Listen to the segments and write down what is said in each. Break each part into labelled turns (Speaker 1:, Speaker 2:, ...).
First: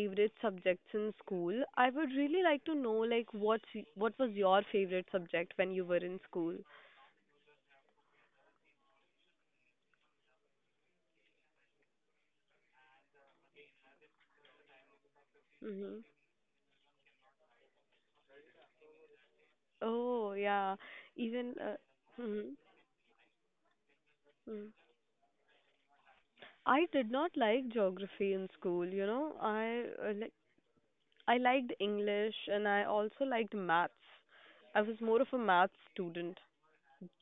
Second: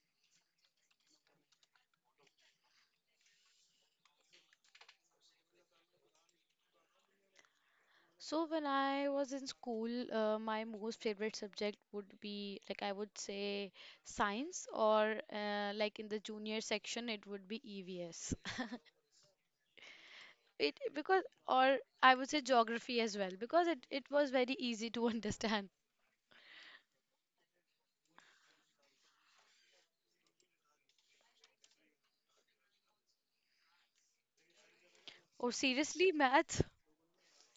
Speaker 1: favorite subjects in school, I would really like to know, what was your favorite subject when you were in school?
Speaker 2: So when I was in school, my most favorite subject would be like I would say science or like
Speaker 1: Mm-hmm.
Speaker 2: in the junior section it would be EVS.
Speaker 1: Oh, yeah.
Speaker 2: It because
Speaker 1: Even
Speaker 2: or I would say geography as well because it was very
Speaker 1: mm.
Speaker 2: easy to understand.
Speaker 1: I did not like geography in school. I like I liked English and I also liked maths. I was
Speaker 2: Oh
Speaker 1: more of a maths
Speaker 2: seriously, math?
Speaker 1: student.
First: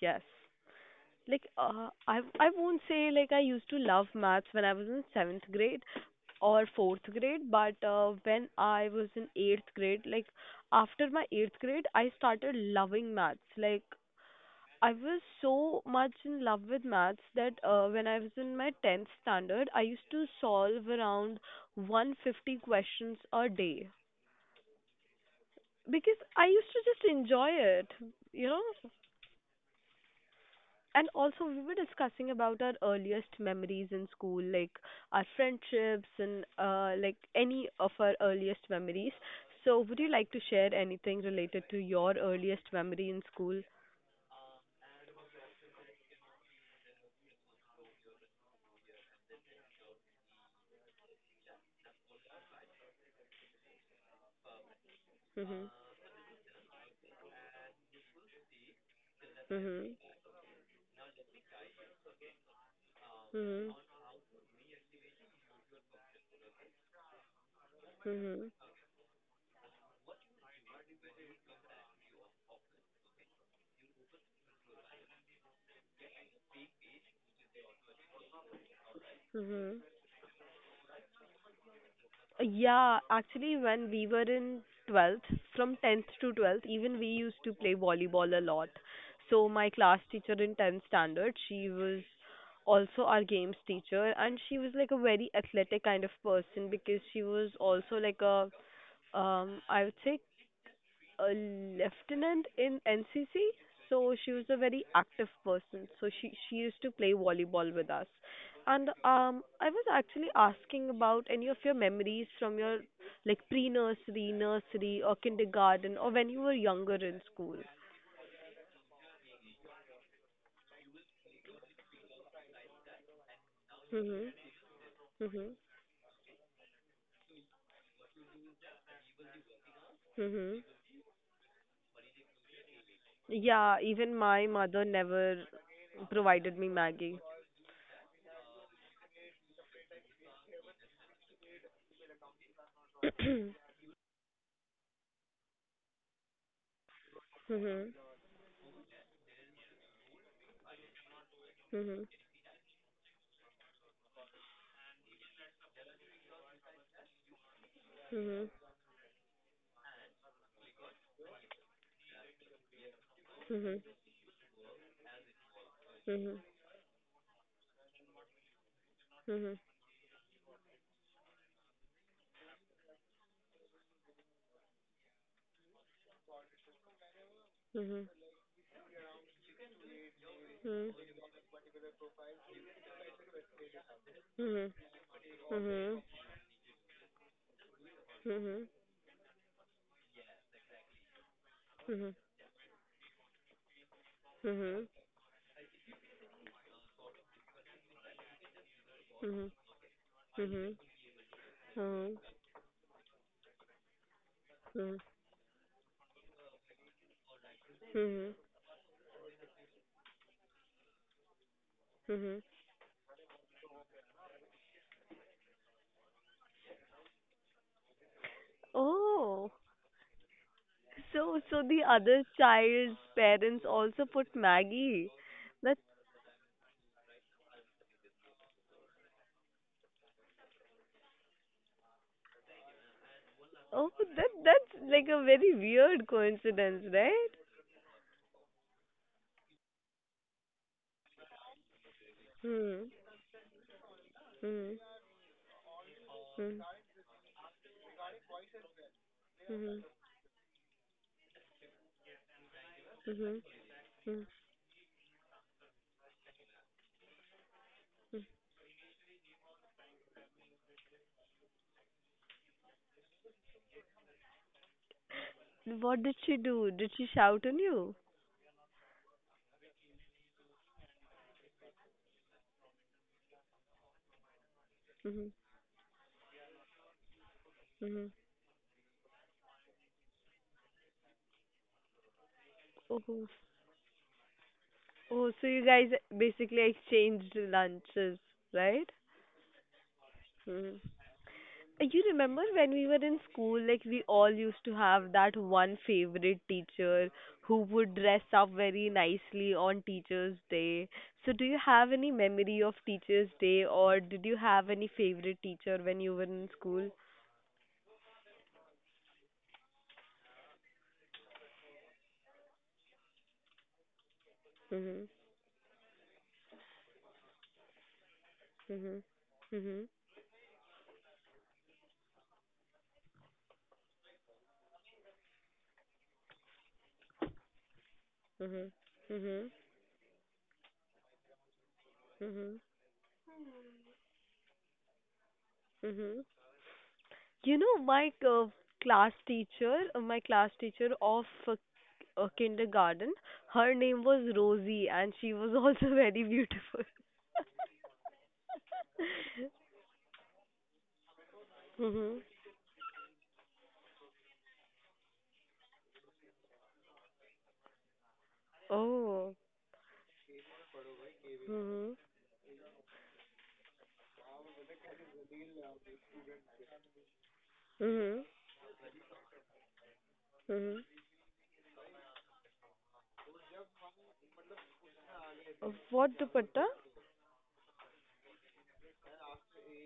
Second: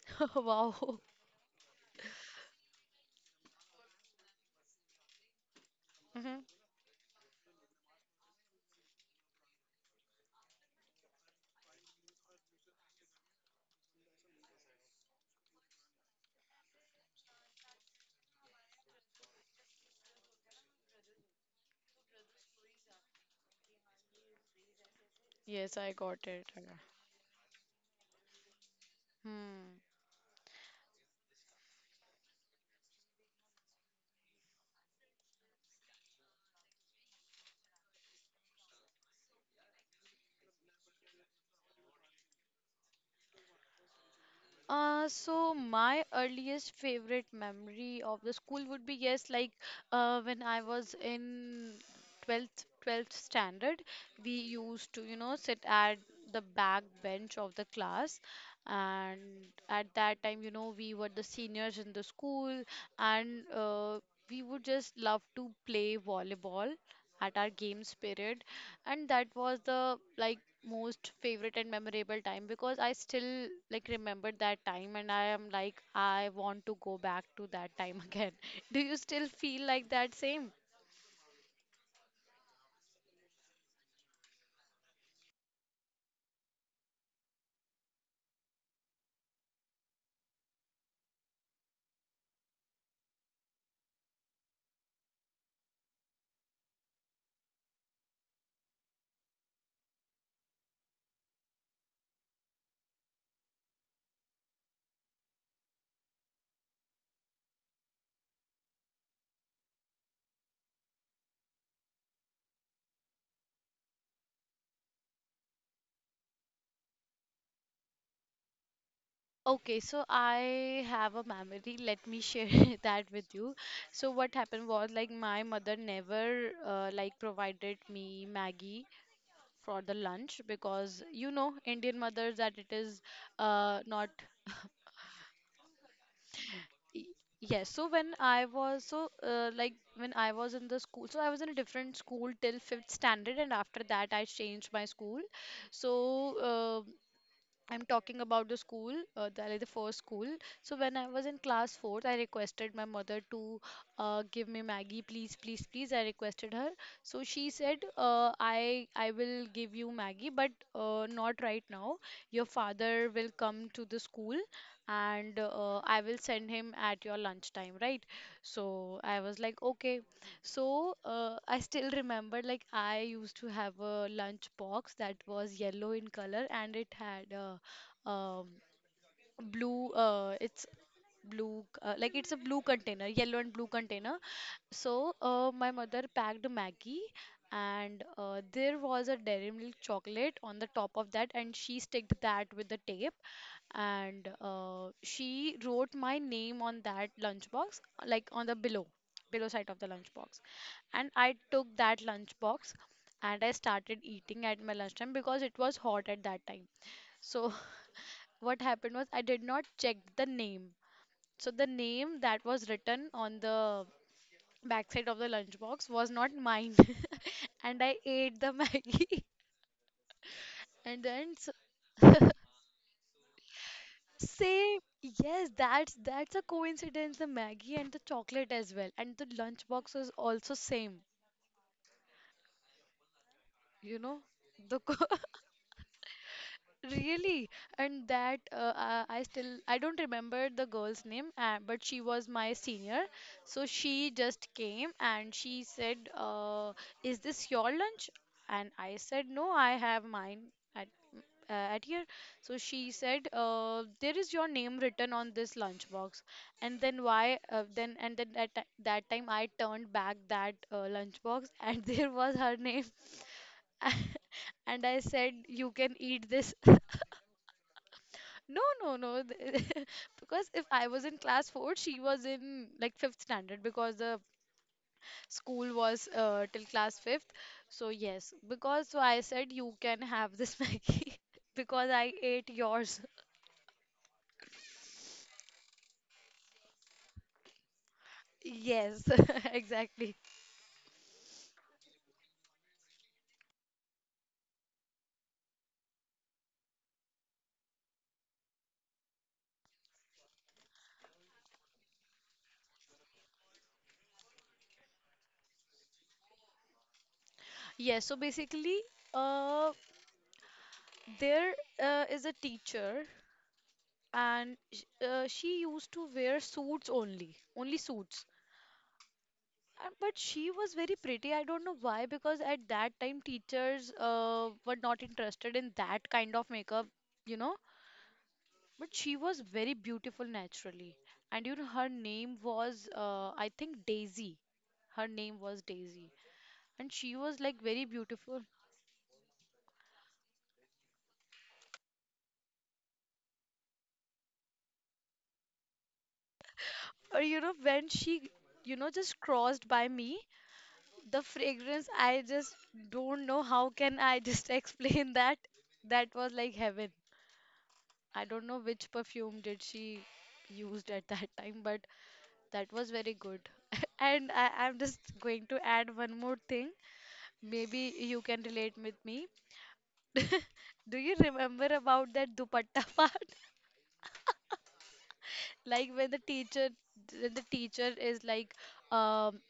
Speaker 1: Yes.
Speaker 2: Wow.
Speaker 1: Like I won't say like I used to love maths when I was in 7th grade,
Speaker 2: Mhm.
Speaker 1: or fourth grade, but when I was in eighth grade, like after my eighth grade, I started loving maths. Like I was so much in love with maths that when I was in my tenth standard, I used to solve around 150 questions a day
Speaker 2: Yes,
Speaker 1: because
Speaker 2: I
Speaker 1: I
Speaker 2: got
Speaker 1: used to
Speaker 2: it.
Speaker 1: just enjoy it, you know.
Speaker 2: Hmm.
Speaker 1: And also, we were discussing about our earliest memories in school, like our friendships and like any of our earliest memories. So, would you like to share anything related to your earliest memory in school?
Speaker 2: So my earliest favorite memory of the school would be yes, like when I was in 12th standard, we used to, you
Speaker 1: Mhm.
Speaker 2: know, sit at the back bench of the class and
Speaker 1: Mhm.
Speaker 2: at that time, you know, we were the seniors in the school
Speaker 1: Mhm.
Speaker 2: and we would just love to play volleyball at our games
Speaker 1: Mhm.
Speaker 2: period, and that was the like most favorite and memorable time because I still like remember that time and I am like I want to go back to that time again. Do you still
Speaker 1: Mhm.
Speaker 2: feel like that same?
Speaker 1: Yeah, actually, when we were in 12th, from 10th to 12th, even we used to play volleyball a lot. So, my class teacher in 10th standard, she was also our games teacher, and she was like a very athletic kind of person because she was also like a, I would say, a lieutenant in NCC, so she was a very active person. So she used to play volleyball with us. And I was actually asking about any of your memories from your like pre-nursery, nursery, or kindergarten, or when you were younger in school.
Speaker 2: Okay, so I have a memory, let me share that with you.
Speaker 1: Mhm.
Speaker 2: So what happened was like
Speaker 1: Mhm.
Speaker 2: my mother never like provided me Maggie for the
Speaker 1: Mhm.
Speaker 2: lunch because you know Indian mothers that it is
Speaker 1: Yeah, even
Speaker 2: not.
Speaker 1: my mother never provided me Maggie.
Speaker 2: Y- Yes, so when I was so like when I was in the school, so I was in a different school till fifth standard, and after that I changed my school. So uh,
Speaker 1: Mhm.
Speaker 2: I'm talking about the school, like the first school. So when I was in
Speaker 1: Mhm.
Speaker 2: class fourth, I requested my mother to give me Maggie, please, please, please. I requested her. So she said,
Speaker 1: Mhm.
Speaker 2: I will give you Maggie, but not right now. Your father will
Speaker 1: Mhm.
Speaker 2: come to the school, and I
Speaker 1: Mhm.
Speaker 2: will send him at your lunchtime, right? So I
Speaker 1: Mhm.
Speaker 2: was like, okay. So I still remember, like I used to have a lunch box that was yellow in color, and it had
Speaker 1: Mhm.
Speaker 2: um, blue
Speaker 1: Mhm.
Speaker 2: it's blue like it's a blue container, yellow and blue container.
Speaker 1: Mhm.
Speaker 2: So
Speaker 1: Mhm.
Speaker 2: my mother packed Maggie and
Speaker 1: Mhm.
Speaker 2: there was a Dairy Milk chocolate on the top of that and she
Speaker 1: Mhm.
Speaker 2: sticked that with the tape and
Speaker 1: Mhm.
Speaker 2: she wrote my name on that lunchbox, like on the below
Speaker 1: Mhm.
Speaker 2: side of the lunchbox,
Speaker 1: Mhm.
Speaker 2: and I took
Speaker 1: Mhm.
Speaker 2: that lunchbox and I started eating at
Speaker 1: Mhm.
Speaker 2: my lunchtime because it was hot at that time. So
Speaker 1: Mhm.
Speaker 2: what happened was I did not check the name. So the
Speaker 1: Mhm.
Speaker 2: name that was written on the backside of the lunchbox was not mine. And I ate the
Speaker 1: Oh,
Speaker 2: Maggie. And
Speaker 1: so
Speaker 2: then
Speaker 1: the
Speaker 2: s-
Speaker 1: other child's parents also put Maggie.
Speaker 2: same,
Speaker 1: That's
Speaker 2: yes, that's a coincidence, the Maggie and the chocolate as well. And the lunchbox was also same,
Speaker 1: oh that
Speaker 2: you know?
Speaker 1: that's like
Speaker 2: The
Speaker 1: a
Speaker 2: co-
Speaker 1: very weird coincidence, right?
Speaker 2: Really? And that I still I don't remember the girl's name, but she was my
Speaker 1: Hmm.
Speaker 2: senior. So she
Speaker 1: Hmm.
Speaker 2: just came and she said,
Speaker 1: Hmm.
Speaker 2: "Is this your lunch?" And I said,
Speaker 1: Mhm.
Speaker 2: "No, I have mine at m- at here." So she
Speaker 1: Mhm.
Speaker 2: said,
Speaker 1: Mhm.
Speaker 2: "There is your name written on this lunch box." And then why? Then at that ti- that time I turned back that lunch box and there was her name. And I
Speaker 1: Mhm.
Speaker 2: said,
Speaker 1: What
Speaker 2: "You
Speaker 1: did
Speaker 2: can
Speaker 1: she
Speaker 2: eat
Speaker 1: do?
Speaker 2: this."
Speaker 1: Did she shout on you?
Speaker 2: No, no, no. Th- Because if I was in class 4, she was in like fifth standard because the
Speaker 1: Mhm.
Speaker 2: school was till class fifth.
Speaker 1: Mhm.
Speaker 2: So, yes, because so I said you can have this Maggie because I ate
Speaker 1: Oh.
Speaker 2: yours.
Speaker 1: Oh, so you guys basically exchanged lunches, right?
Speaker 2: Yes, exactly.
Speaker 1: Hmm. You remember when we were in school, like we all used to have that one favorite teacher who would dress up very nicely on Teacher's Day. So, do you have any memory of Teacher's Day, or did you have any favorite teacher when you were in school?
Speaker 2: Yes, so basically, uh, there is a teacher and
Speaker 1: Mhm.
Speaker 2: she used to wear suits, only, only suits.
Speaker 1: Mhm. Mhm.
Speaker 2: But she was very pretty. I don't know why, because at that time teachers were not interested in that kind of makeup, you know.
Speaker 1: Mhm.
Speaker 2: But
Speaker 1: Mhm.
Speaker 2: she was very beautiful naturally. And you know, her
Speaker 1: Mhm.
Speaker 2: name was, I think, Daisy. Her name was
Speaker 1: Mhm.
Speaker 2: Daisy. And she
Speaker 1: You
Speaker 2: was
Speaker 1: know,
Speaker 2: like
Speaker 1: my
Speaker 2: very beautiful.
Speaker 1: my class teacher of A kindergarten. Her name was Rosie, and she was also very beautiful.
Speaker 2: Or, you know, when she, you know, just crossed by me, the
Speaker 1: mhm.
Speaker 2: fragrance, I just don't know how can I just explain that. That was like heaven. I don't know which
Speaker 1: Oh.
Speaker 2: perfume did she used at that
Speaker 1: Mhm.
Speaker 2: time, but that was very good. And I'm just going to add one more thing.
Speaker 1: Mhm.
Speaker 2: Maybe you can relate with me.
Speaker 1: Mhm.
Speaker 2: Do you remember about that dupatta part?
Speaker 1: What
Speaker 2: Like
Speaker 1: dupatta?
Speaker 2: when the teacher is like, um,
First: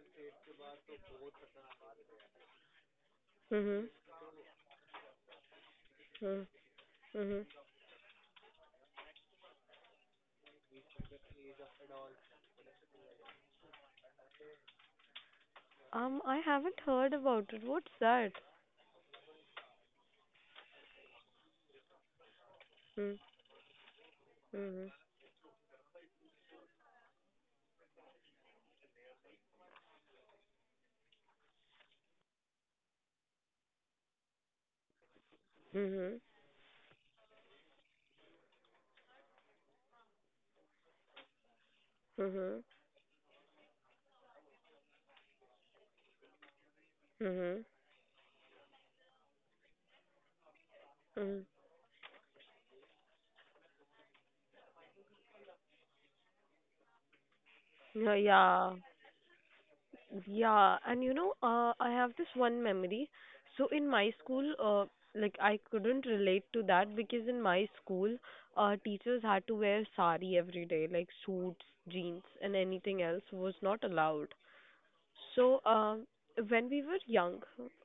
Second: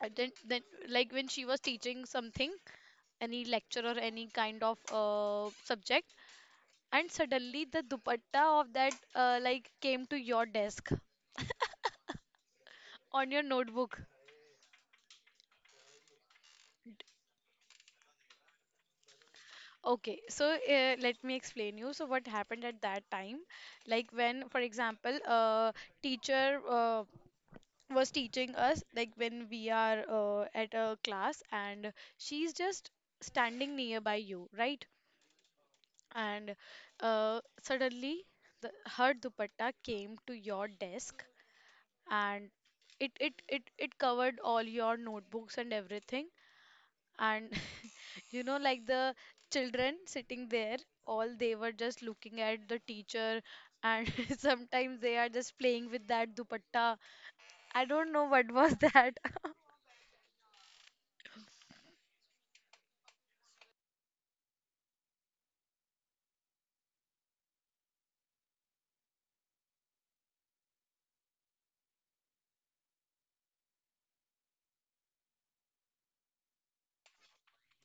Speaker 2: then like when she was teaching something, any lecture
Speaker 1: Mhm.
Speaker 2: or any kind of subject,
Speaker 1: Mhm.
Speaker 2: and
Speaker 1: Mhm.
Speaker 2: suddenly the dupatta of that like came to your desk, on your notebook.
Speaker 1: I haven't heard about it. What's that?
Speaker 2: Okay, so let me explain you. So what happened at that time,
Speaker 1: Mhm.
Speaker 2: like when, for
Speaker 1: Mhm.
Speaker 2: example, a teacher was teaching us, like when we are at a class and she's just standing nearby you, right?
Speaker 1: Mhm.
Speaker 2: And suddenly her dupatta came to your desk, and
Speaker 1: Mhm.
Speaker 2: it covered all your notebooks and everything, and
Speaker 1: Mhm.
Speaker 2: you know like the children sitting there, all
Speaker 1: Mhm.
Speaker 2: they were just looking at the teacher, and sometimes they are just playing with that dupatta. I don't
Speaker 1: Yeah.
Speaker 2: know what
Speaker 1: yeah.
Speaker 2: was that.
Speaker 1: Yeah, and you know, I have this one memory. So in my school, like I couldn't relate to that because in my school, teachers had to wear sari every day, like suits, jeans, and anything else was not allowed. So, when we were young,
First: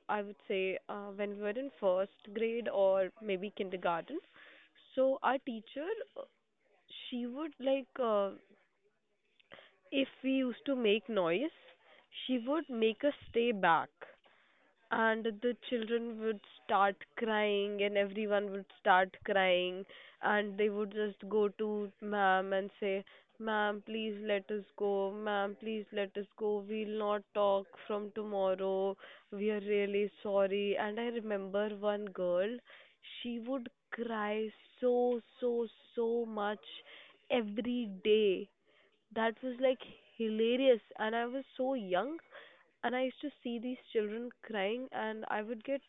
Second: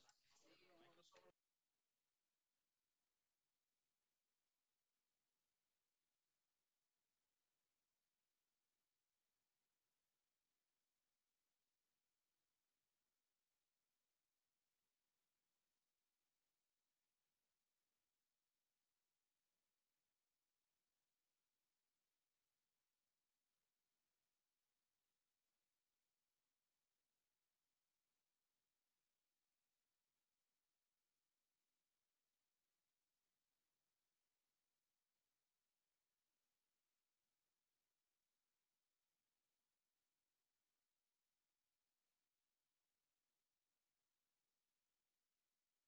Speaker 1: I would say, when we were in first grade or maybe kindergarten, so our teacher, uh, she would if we used to make noise, she would make us stay back and the children would start crying and everyone would start crying and they would just go to ma'am and say ma'am please let us go ma'am please let us go we'll not talk from tomorrow we are really sorry and I remember one girl she would cry so so much every day that was like hilarious and I was so young and I used to see these children crying, and I would get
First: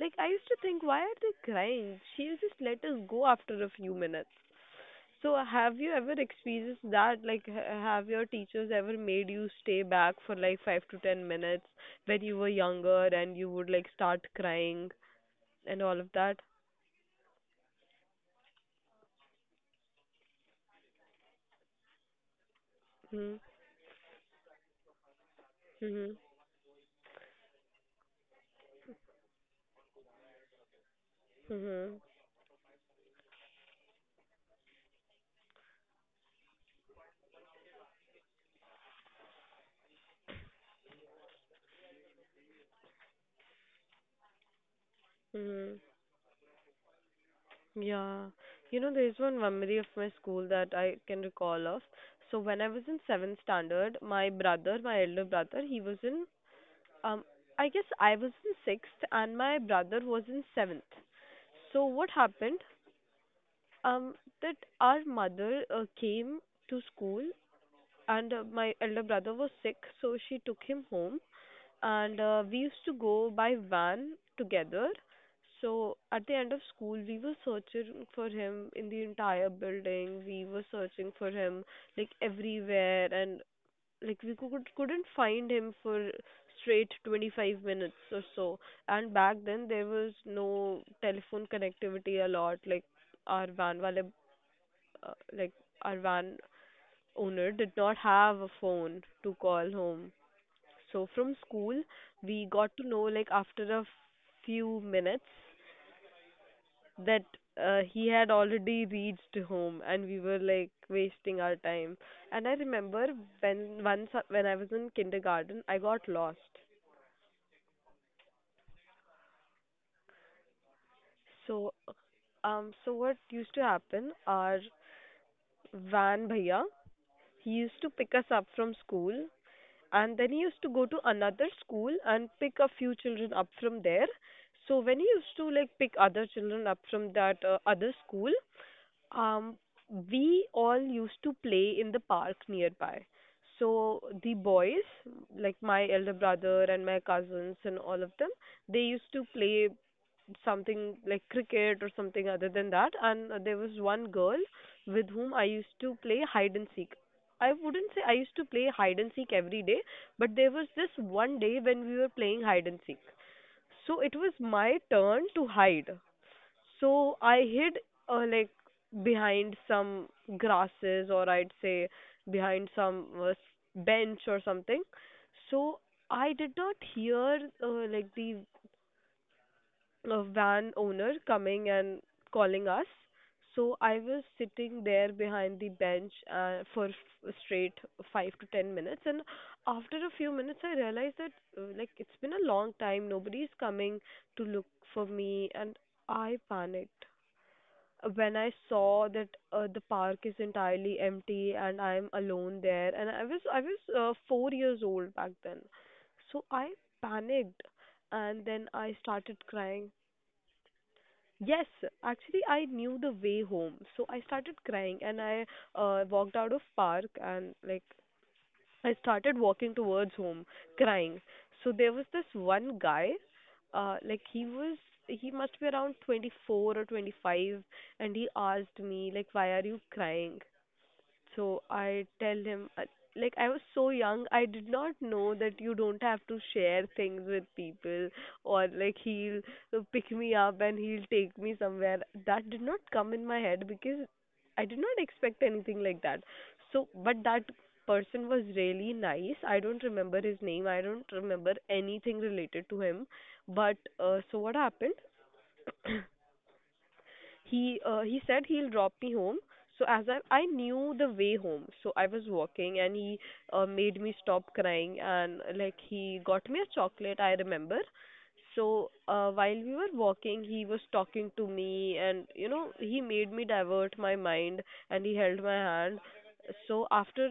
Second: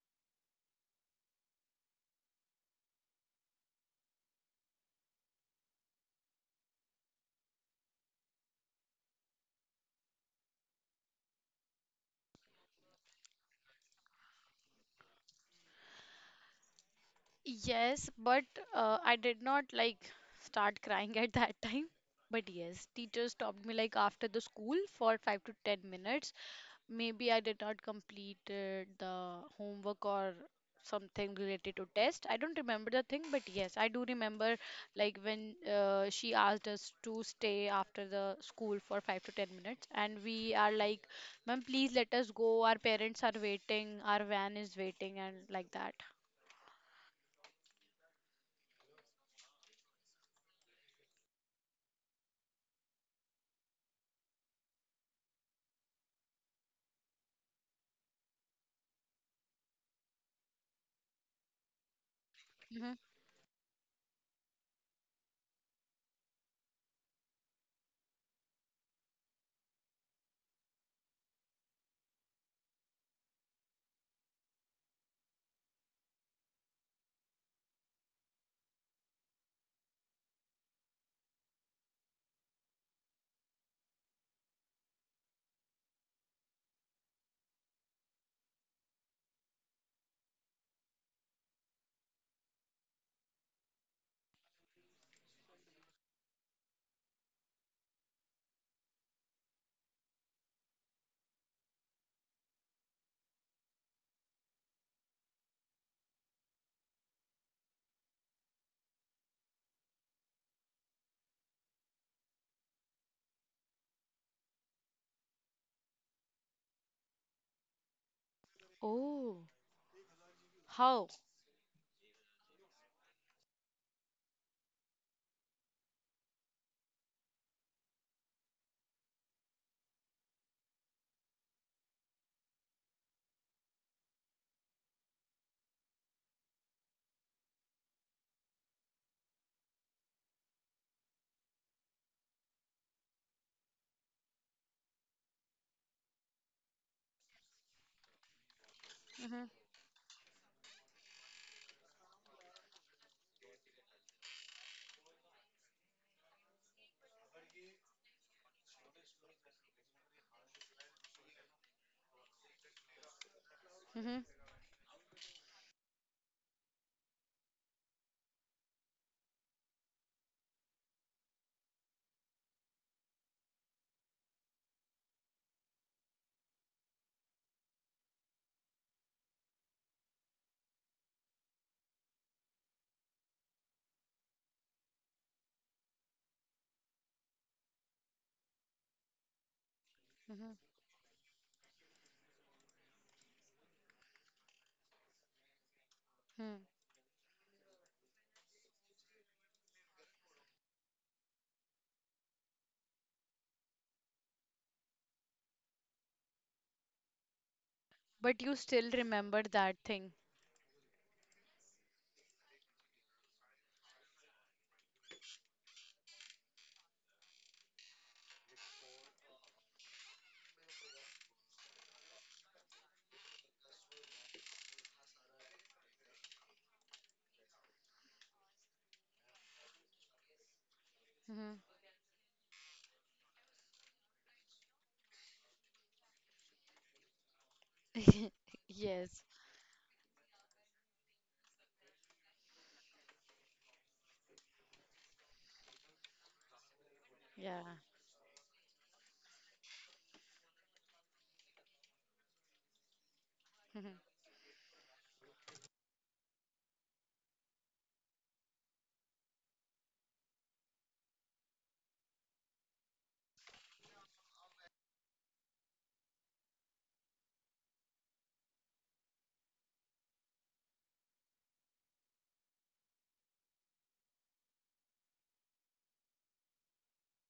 Speaker 1: like I used to think, why are they crying? She'll just let us go after a few minutes. So have you ever experienced that? Like, have your teachers ever made you stay back for like 5 to 10 minutes when you were younger, and you would like start crying and all of that?
Speaker 2: Yes, but I did not like start crying at that time, but yes, teacher
Speaker 1: Hmm.
Speaker 2: stopped me like after the school for 5 to 10 minutes.
Speaker 1: Hmm.
Speaker 2: Maybe I did not completed the homework or something related to
Speaker 1: Hmm.
Speaker 2: test. I don't remember the thing, but yes, I do remember like when she asked us to stay after the school for 5 to 10 minutes, and we are like, "Ma'am, please let us go. Our parents are waiting. Our van is waiting," and
Speaker 1: Hmm.
Speaker 2: like that.
Speaker 1: Yeah. You know, there's one memory of my school that I can recall of. So when I was in seventh standard, my brother, my elder brother, he was in um I guess I was in sixth and my brother was in seventh. So what happened?
Speaker 2: Hmm.
Speaker 1: Um, that our mother came to school and my elder brother was sick, so she took him home and we used to go by van together. So at the end of school, we were searching for him in the entire building. We were searching for him like everywhere, and like we couldn't find him for straight 25 minutes or so. And back then there was no telephone connectivity a lot. Like our van wale, uh, like our van owner did not have a phone to call home. So from school, we got to know like after a few minutes that he had already reached home and we were like wasting our time. And I remember when once when I was in kindergarten, I got lost.
Speaker 2: Oh, how?
Speaker 1: So so what used to happen our van bhaiya, he used to pick us up from school. And then he used to go to another school and pick a few children up from there. So when he used to like pick other children up from that other school, um, we all used to play in the park nearby. So the boys, like my elder brother and my cousins and all of them, they used to
Speaker 2: Hmm.
Speaker 1: play something like cricket or something other than that and there was one girl with whom I used to play hide and seek. I wouldn't say I used to play hide and seek every day, but there was this one day when we were playing hide and seek. So it
Speaker 2: Hmm.
Speaker 1: was my turn to hide. So I hid like behind some grasses or I'd say behind some bench or something. So I did not hear like the a van owner coming and calling us. So I was sitting there behind the bench for straight 5 to 10 minutes, and after a few
Speaker 2: Hmm.
Speaker 1: minutes, I realized that like it's been a long time, nobody's coming to look for me, and I
Speaker 2: Hmm.
Speaker 1: panicked when I saw that the park is entirely empty and I'm alone there. And I was 4 years old back then, so I panicked
Speaker 2: But
Speaker 1: and
Speaker 2: you
Speaker 1: then
Speaker 2: still
Speaker 1: I started
Speaker 2: remember that
Speaker 1: crying.
Speaker 2: thing.
Speaker 1: Yes, actually, I knew the way home, so I started crying and I walked out of park and like I started walking towards home, crying. So there was this one guy, uh, like he was he must be around 24 or 25, and he asked me like, "Why are you crying?"
Speaker 2: Hmm.
Speaker 1: So I tell him, like, I was so young, I did not know that you don't have to share things with people, or like,
Speaker 2: Yes.
Speaker 1: he'll pick me up and he'll take me somewhere. That did not come in my head because I did not expect anything like that. So, but that
Speaker 2: Yeah.
Speaker 1: person was really nice. I don't remember his name, I don't remember anything related to him. But,
Speaker 2: Hmm.
Speaker 1: so what happened? He said he'll drop me home. So as I knew the way home, so I was walking and he made me stop crying and like he got me a chocolate. I remember. So while we were walking, he was talking to me and you know he made me divert my mind and he held my hand. So after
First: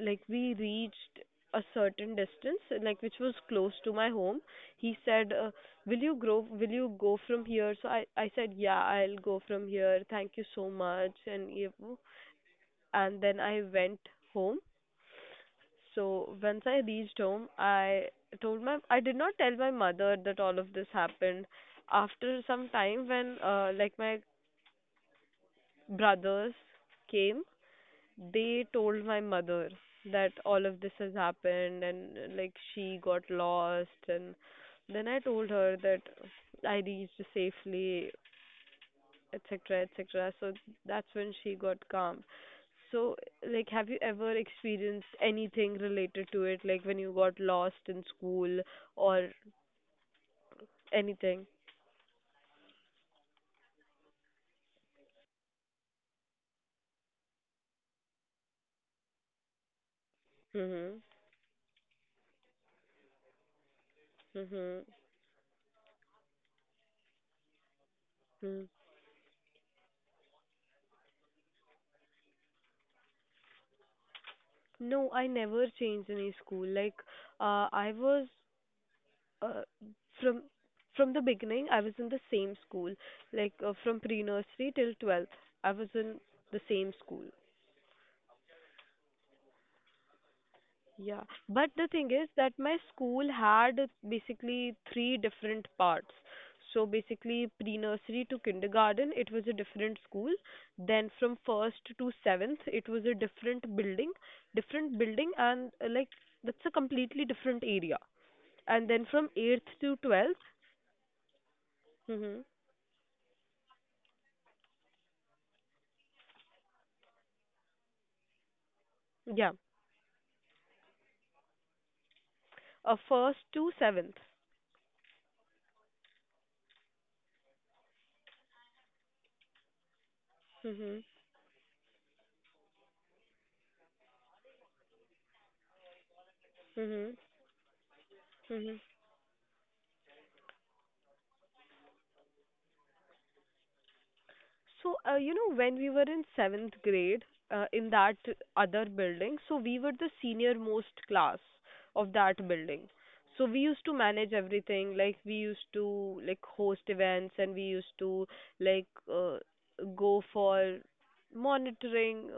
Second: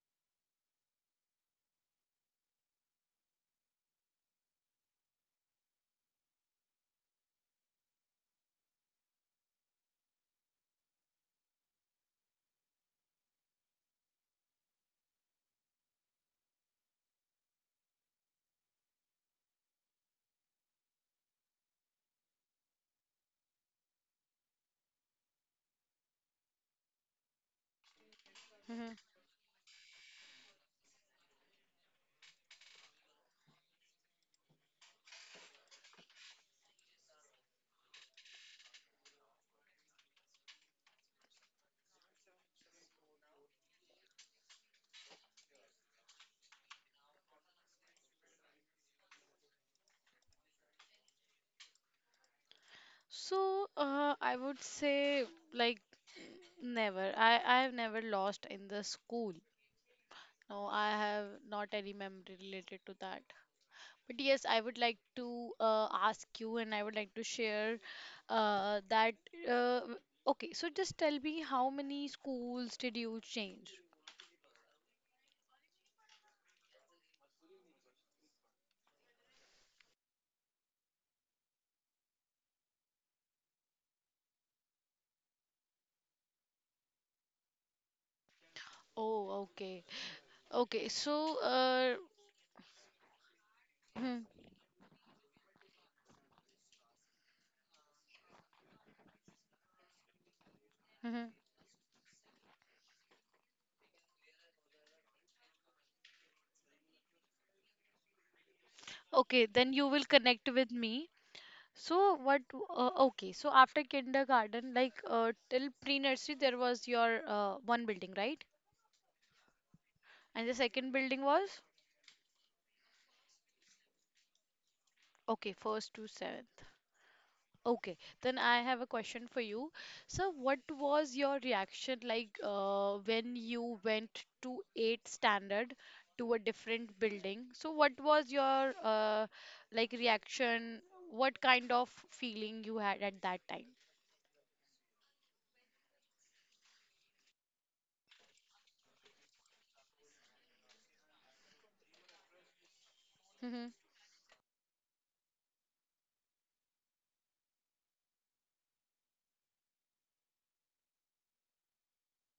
Speaker 1: like we reached a certain distance, like which was close to my home, he said, "Will you grow? Will you go from here?" So I said, "Yeah, I'll go from here. Thank you so much." And you know, and then I went home. So once I reached home, I did not tell my mother that all of this happened. After some time, when like my brothers came they
Speaker 2: Hmm.
Speaker 1: told my mother that all of this has happened and like she got lost and then I told her that I reached safely, etc., etc. So that's when she got calm. So like, have you ever experienced anything related to it, like when you got lost in school or anything?
Speaker 2: So, I would say like never. I have never lost in the school. No, I
Speaker 1: Mhm.
Speaker 2: have not any memory related to that. But yes, I would
Speaker 1: Mhm.
Speaker 2: like to ask you, and I would like to share
Speaker 1: Mm.
Speaker 2: that. Uh, w- okay, so just tell me how many schools did you change?
Speaker 1: No, I never changed any school. Like, I was uh, from the beginning I was in the same school, like from pre-nursery till 12th, I was in the same school.
Speaker 2: Oh, okay, okay.
Speaker 1: Yeah, but the thing is that my school had basically three different parts. So basically, pre-nursery to kindergarten, it was a different school. Then
Speaker 2: Mhm.
Speaker 1: from first to seventh, it was a different different building, and like that's a completely different area. And then from
Speaker 2: Okay,
Speaker 1: eighth
Speaker 2: then you
Speaker 1: to
Speaker 2: will
Speaker 1: 12th,
Speaker 2: connect with me. So
Speaker 1: mm-hmm,
Speaker 2: what? Okay. So after kindergarten, like till pre-nursery, there was your one building, right?
Speaker 1: yeah,
Speaker 2: And the second building was
Speaker 1: a first to seventh.
Speaker 2: okay, first to seventh. Okay. Then I have a question for you. So what
Speaker 1: Mhm.
Speaker 2: was your reaction like when you went to eighth standard, to a different
Speaker 1: Mhm.
Speaker 2: building? So what was your
Speaker 1: Mhm.
Speaker 2: like reaction? What kind of feeling you had at that time?
Speaker 1: So when we were in seventh grade, in that other building, so we were the senior most class of that building. So we
Speaker 2: Hmm.
Speaker 1: used to manage everything, like we used to like host events and we used to like uh, go for monitoring,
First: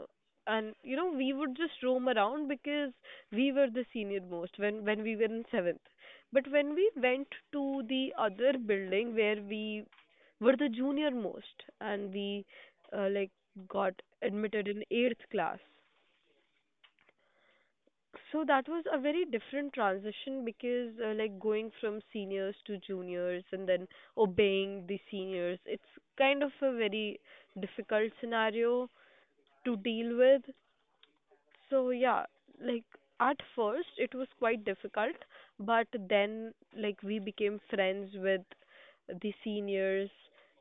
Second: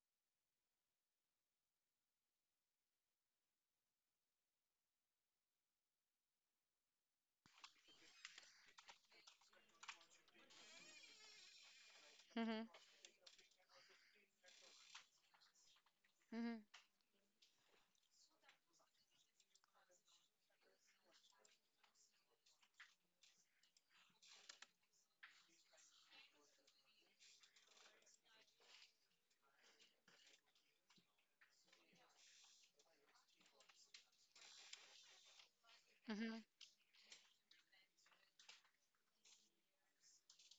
Speaker 1: and you know we would just roam around because we were the senior most when we were in seventh. But when we went to the other building where we were the junior most, and we
Speaker 2: Hmm.
Speaker 1: like got admitted in 8th class,
Speaker 2: Hmm.
Speaker 1: so that was a very different transition because like going from seniors to juniors and then obeying the seniors, it's kind of a very difficult scenario to deal with. So yeah, like at first it was quite difficult, but
Speaker 2: Hmm.
Speaker 1: then like we became friends with the seniors,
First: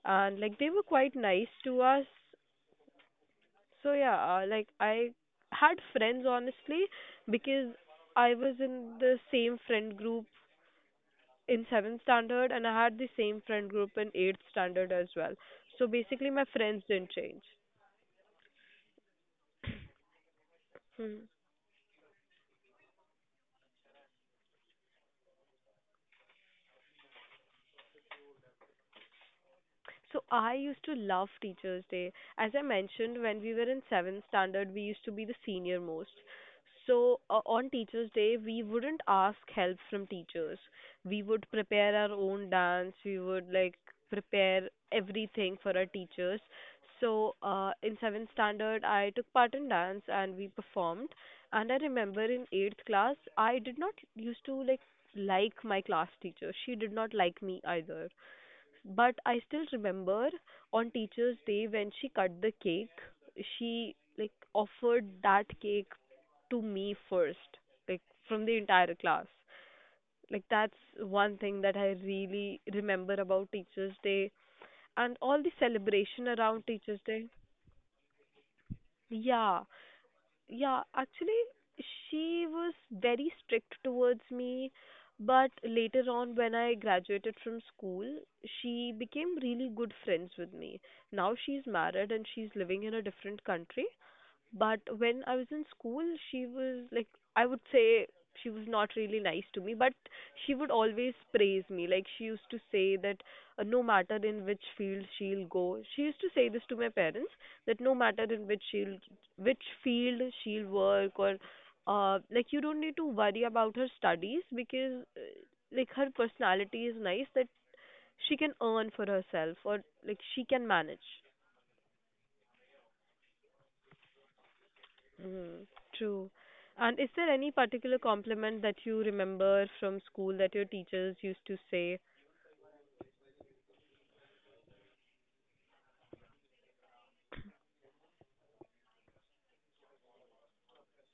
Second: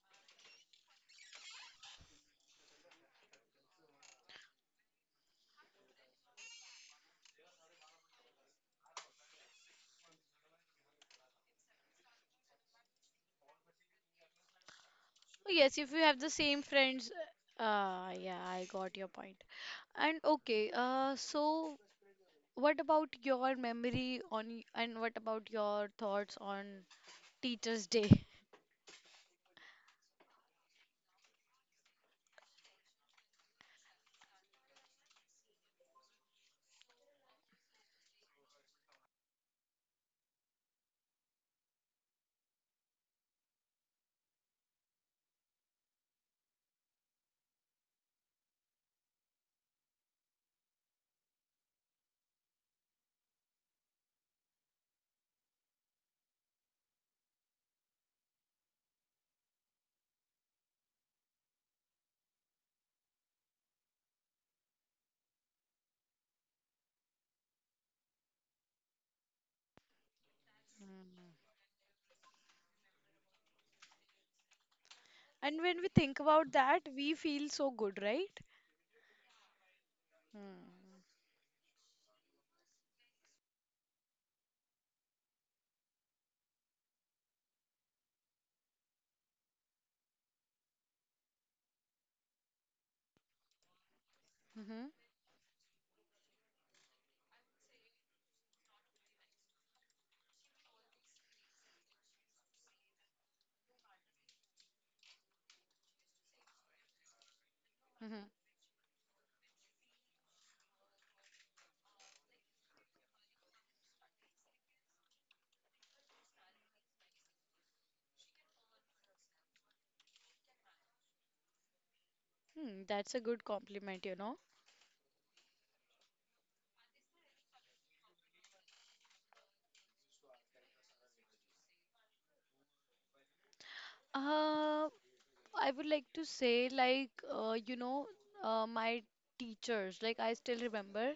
Speaker 1: and like they were quite nice to us. So yeah, like I had friends honestly, because I was in the same friend group in seventh standard, and I had the same friend group in eighth standard as well.
Speaker 2: Oh, yes,
Speaker 1: So
Speaker 2: if you have the
Speaker 1: basically, my
Speaker 2: same
Speaker 1: friends didn't
Speaker 2: friends,
Speaker 1: change.
Speaker 2: yeah, I got your point. And okay,
Speaker 1: Hmm.
Speaker 2: so what about your memory on y- and what about your thoughts on Teachers' Day?
Speaker 1: So I used to love Teachers' Day. As I mentioned, when we were in seventh standard, we used to be the senior most. So on Teachers' Day, we wouldn't ask help from teachers. We would prepare our own dance. We would like prepare everything for our teachers. So in seventh standard, I took part in dance and we performed. And I remember in eighth class, I did not used to like my class teacher. She did not like me either. But I still remember, on Teacher's Day, when she cut the cake, she like offered that cake to me first, like from the entire class. Like that's
Speaker 2: Mm.
Speaker 1: one thing that I really remember about Teacher's Day and all the
Speaker 2: And when we think
Speaker 1: celebration
Speaker 2: about
Speaker 1: around
Speaker 2: that,
Speaker 1: Teacher's
Speaker 2: we
Speaker 1: Day.
Speaker 2: feel so good, right?
Speaker 1: Yeah, yeah,
Speaker 2: Mm-hmm.
Speaker 1: actually, she was very strict towards me, but later on, when I graduated from school, she became really good friends with me. Now she's married and she's living in a different country, but when I was in school, she was like, I would say she was not really nice to me, but she would always praise me. Like, she used to say that no matter in which field she'll go, she used to say this to my parents that no matter
Speaker 2: Mm-hmm.
Speaker 1: in which she'll, which field she'll work or, like, you don't need to worry about her studies because, like, her personality is nice, that she can earn for herself, or like she can manage.
Speaker 2: Hmm, that's a good compliment, you know.
Speaker 1: Mm, true. And is there any particular compliment that you remember from school that your teachers used to say?
Speaker 2: Uh, I would like to say, like, you know, my teachers, like, I still remember.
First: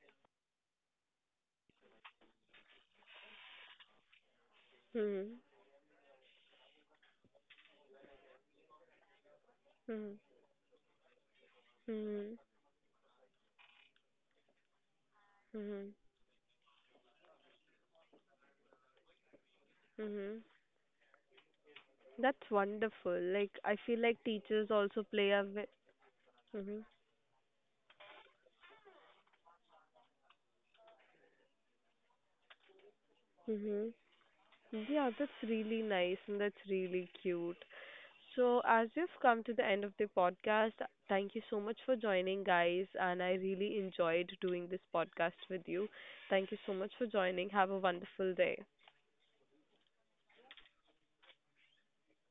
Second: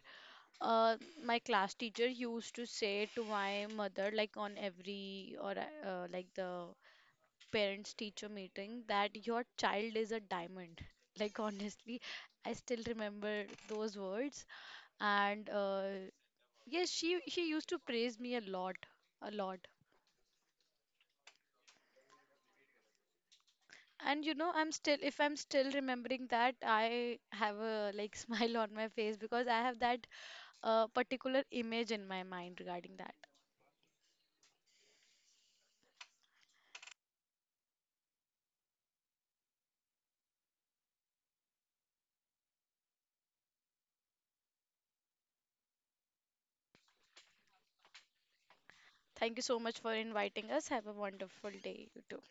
Speaker 2: Uh, my class teacher used to say to my mother, like on
Speaker 1: Mm-hmm.
Speaker 2: every or like the parents teacher meeting, that your child is a diamond. Like honestly,
Speaker 1: Mm-hmm.
Speaker 2: I still remember those words. And
Speaker 1: Mm-hmm.
Speaker 2: yes, she used to praise me a lot, a lot.
Speaker 1: Mm-hmm. That's wonderful. Like I feel like
Speaker 2: And you know,
Speaker 1: teachers
Speaker 2: I'm still
Speaker 1: also
Speaker 2: if
Speaker 1: play
Speaker 2: I'm
Speaker 1: a ve-
Speaker 2: still remembering that,
Speaker 1: mhm.
Speaker 2: I have a like smile on my face because I have that particular image in my mind regarding that.
Speaker 1: Mhm. Yeah, that's really nice and that's really cute. So as we've come to the end of the podcast, thank you so much for joining guys, and I really enjoyed doing this podcast with you. Thank you so much for joining. Have a wonderful day.
Speaker 2: Thank you so much for inviting us. Have a wonderful day, you too.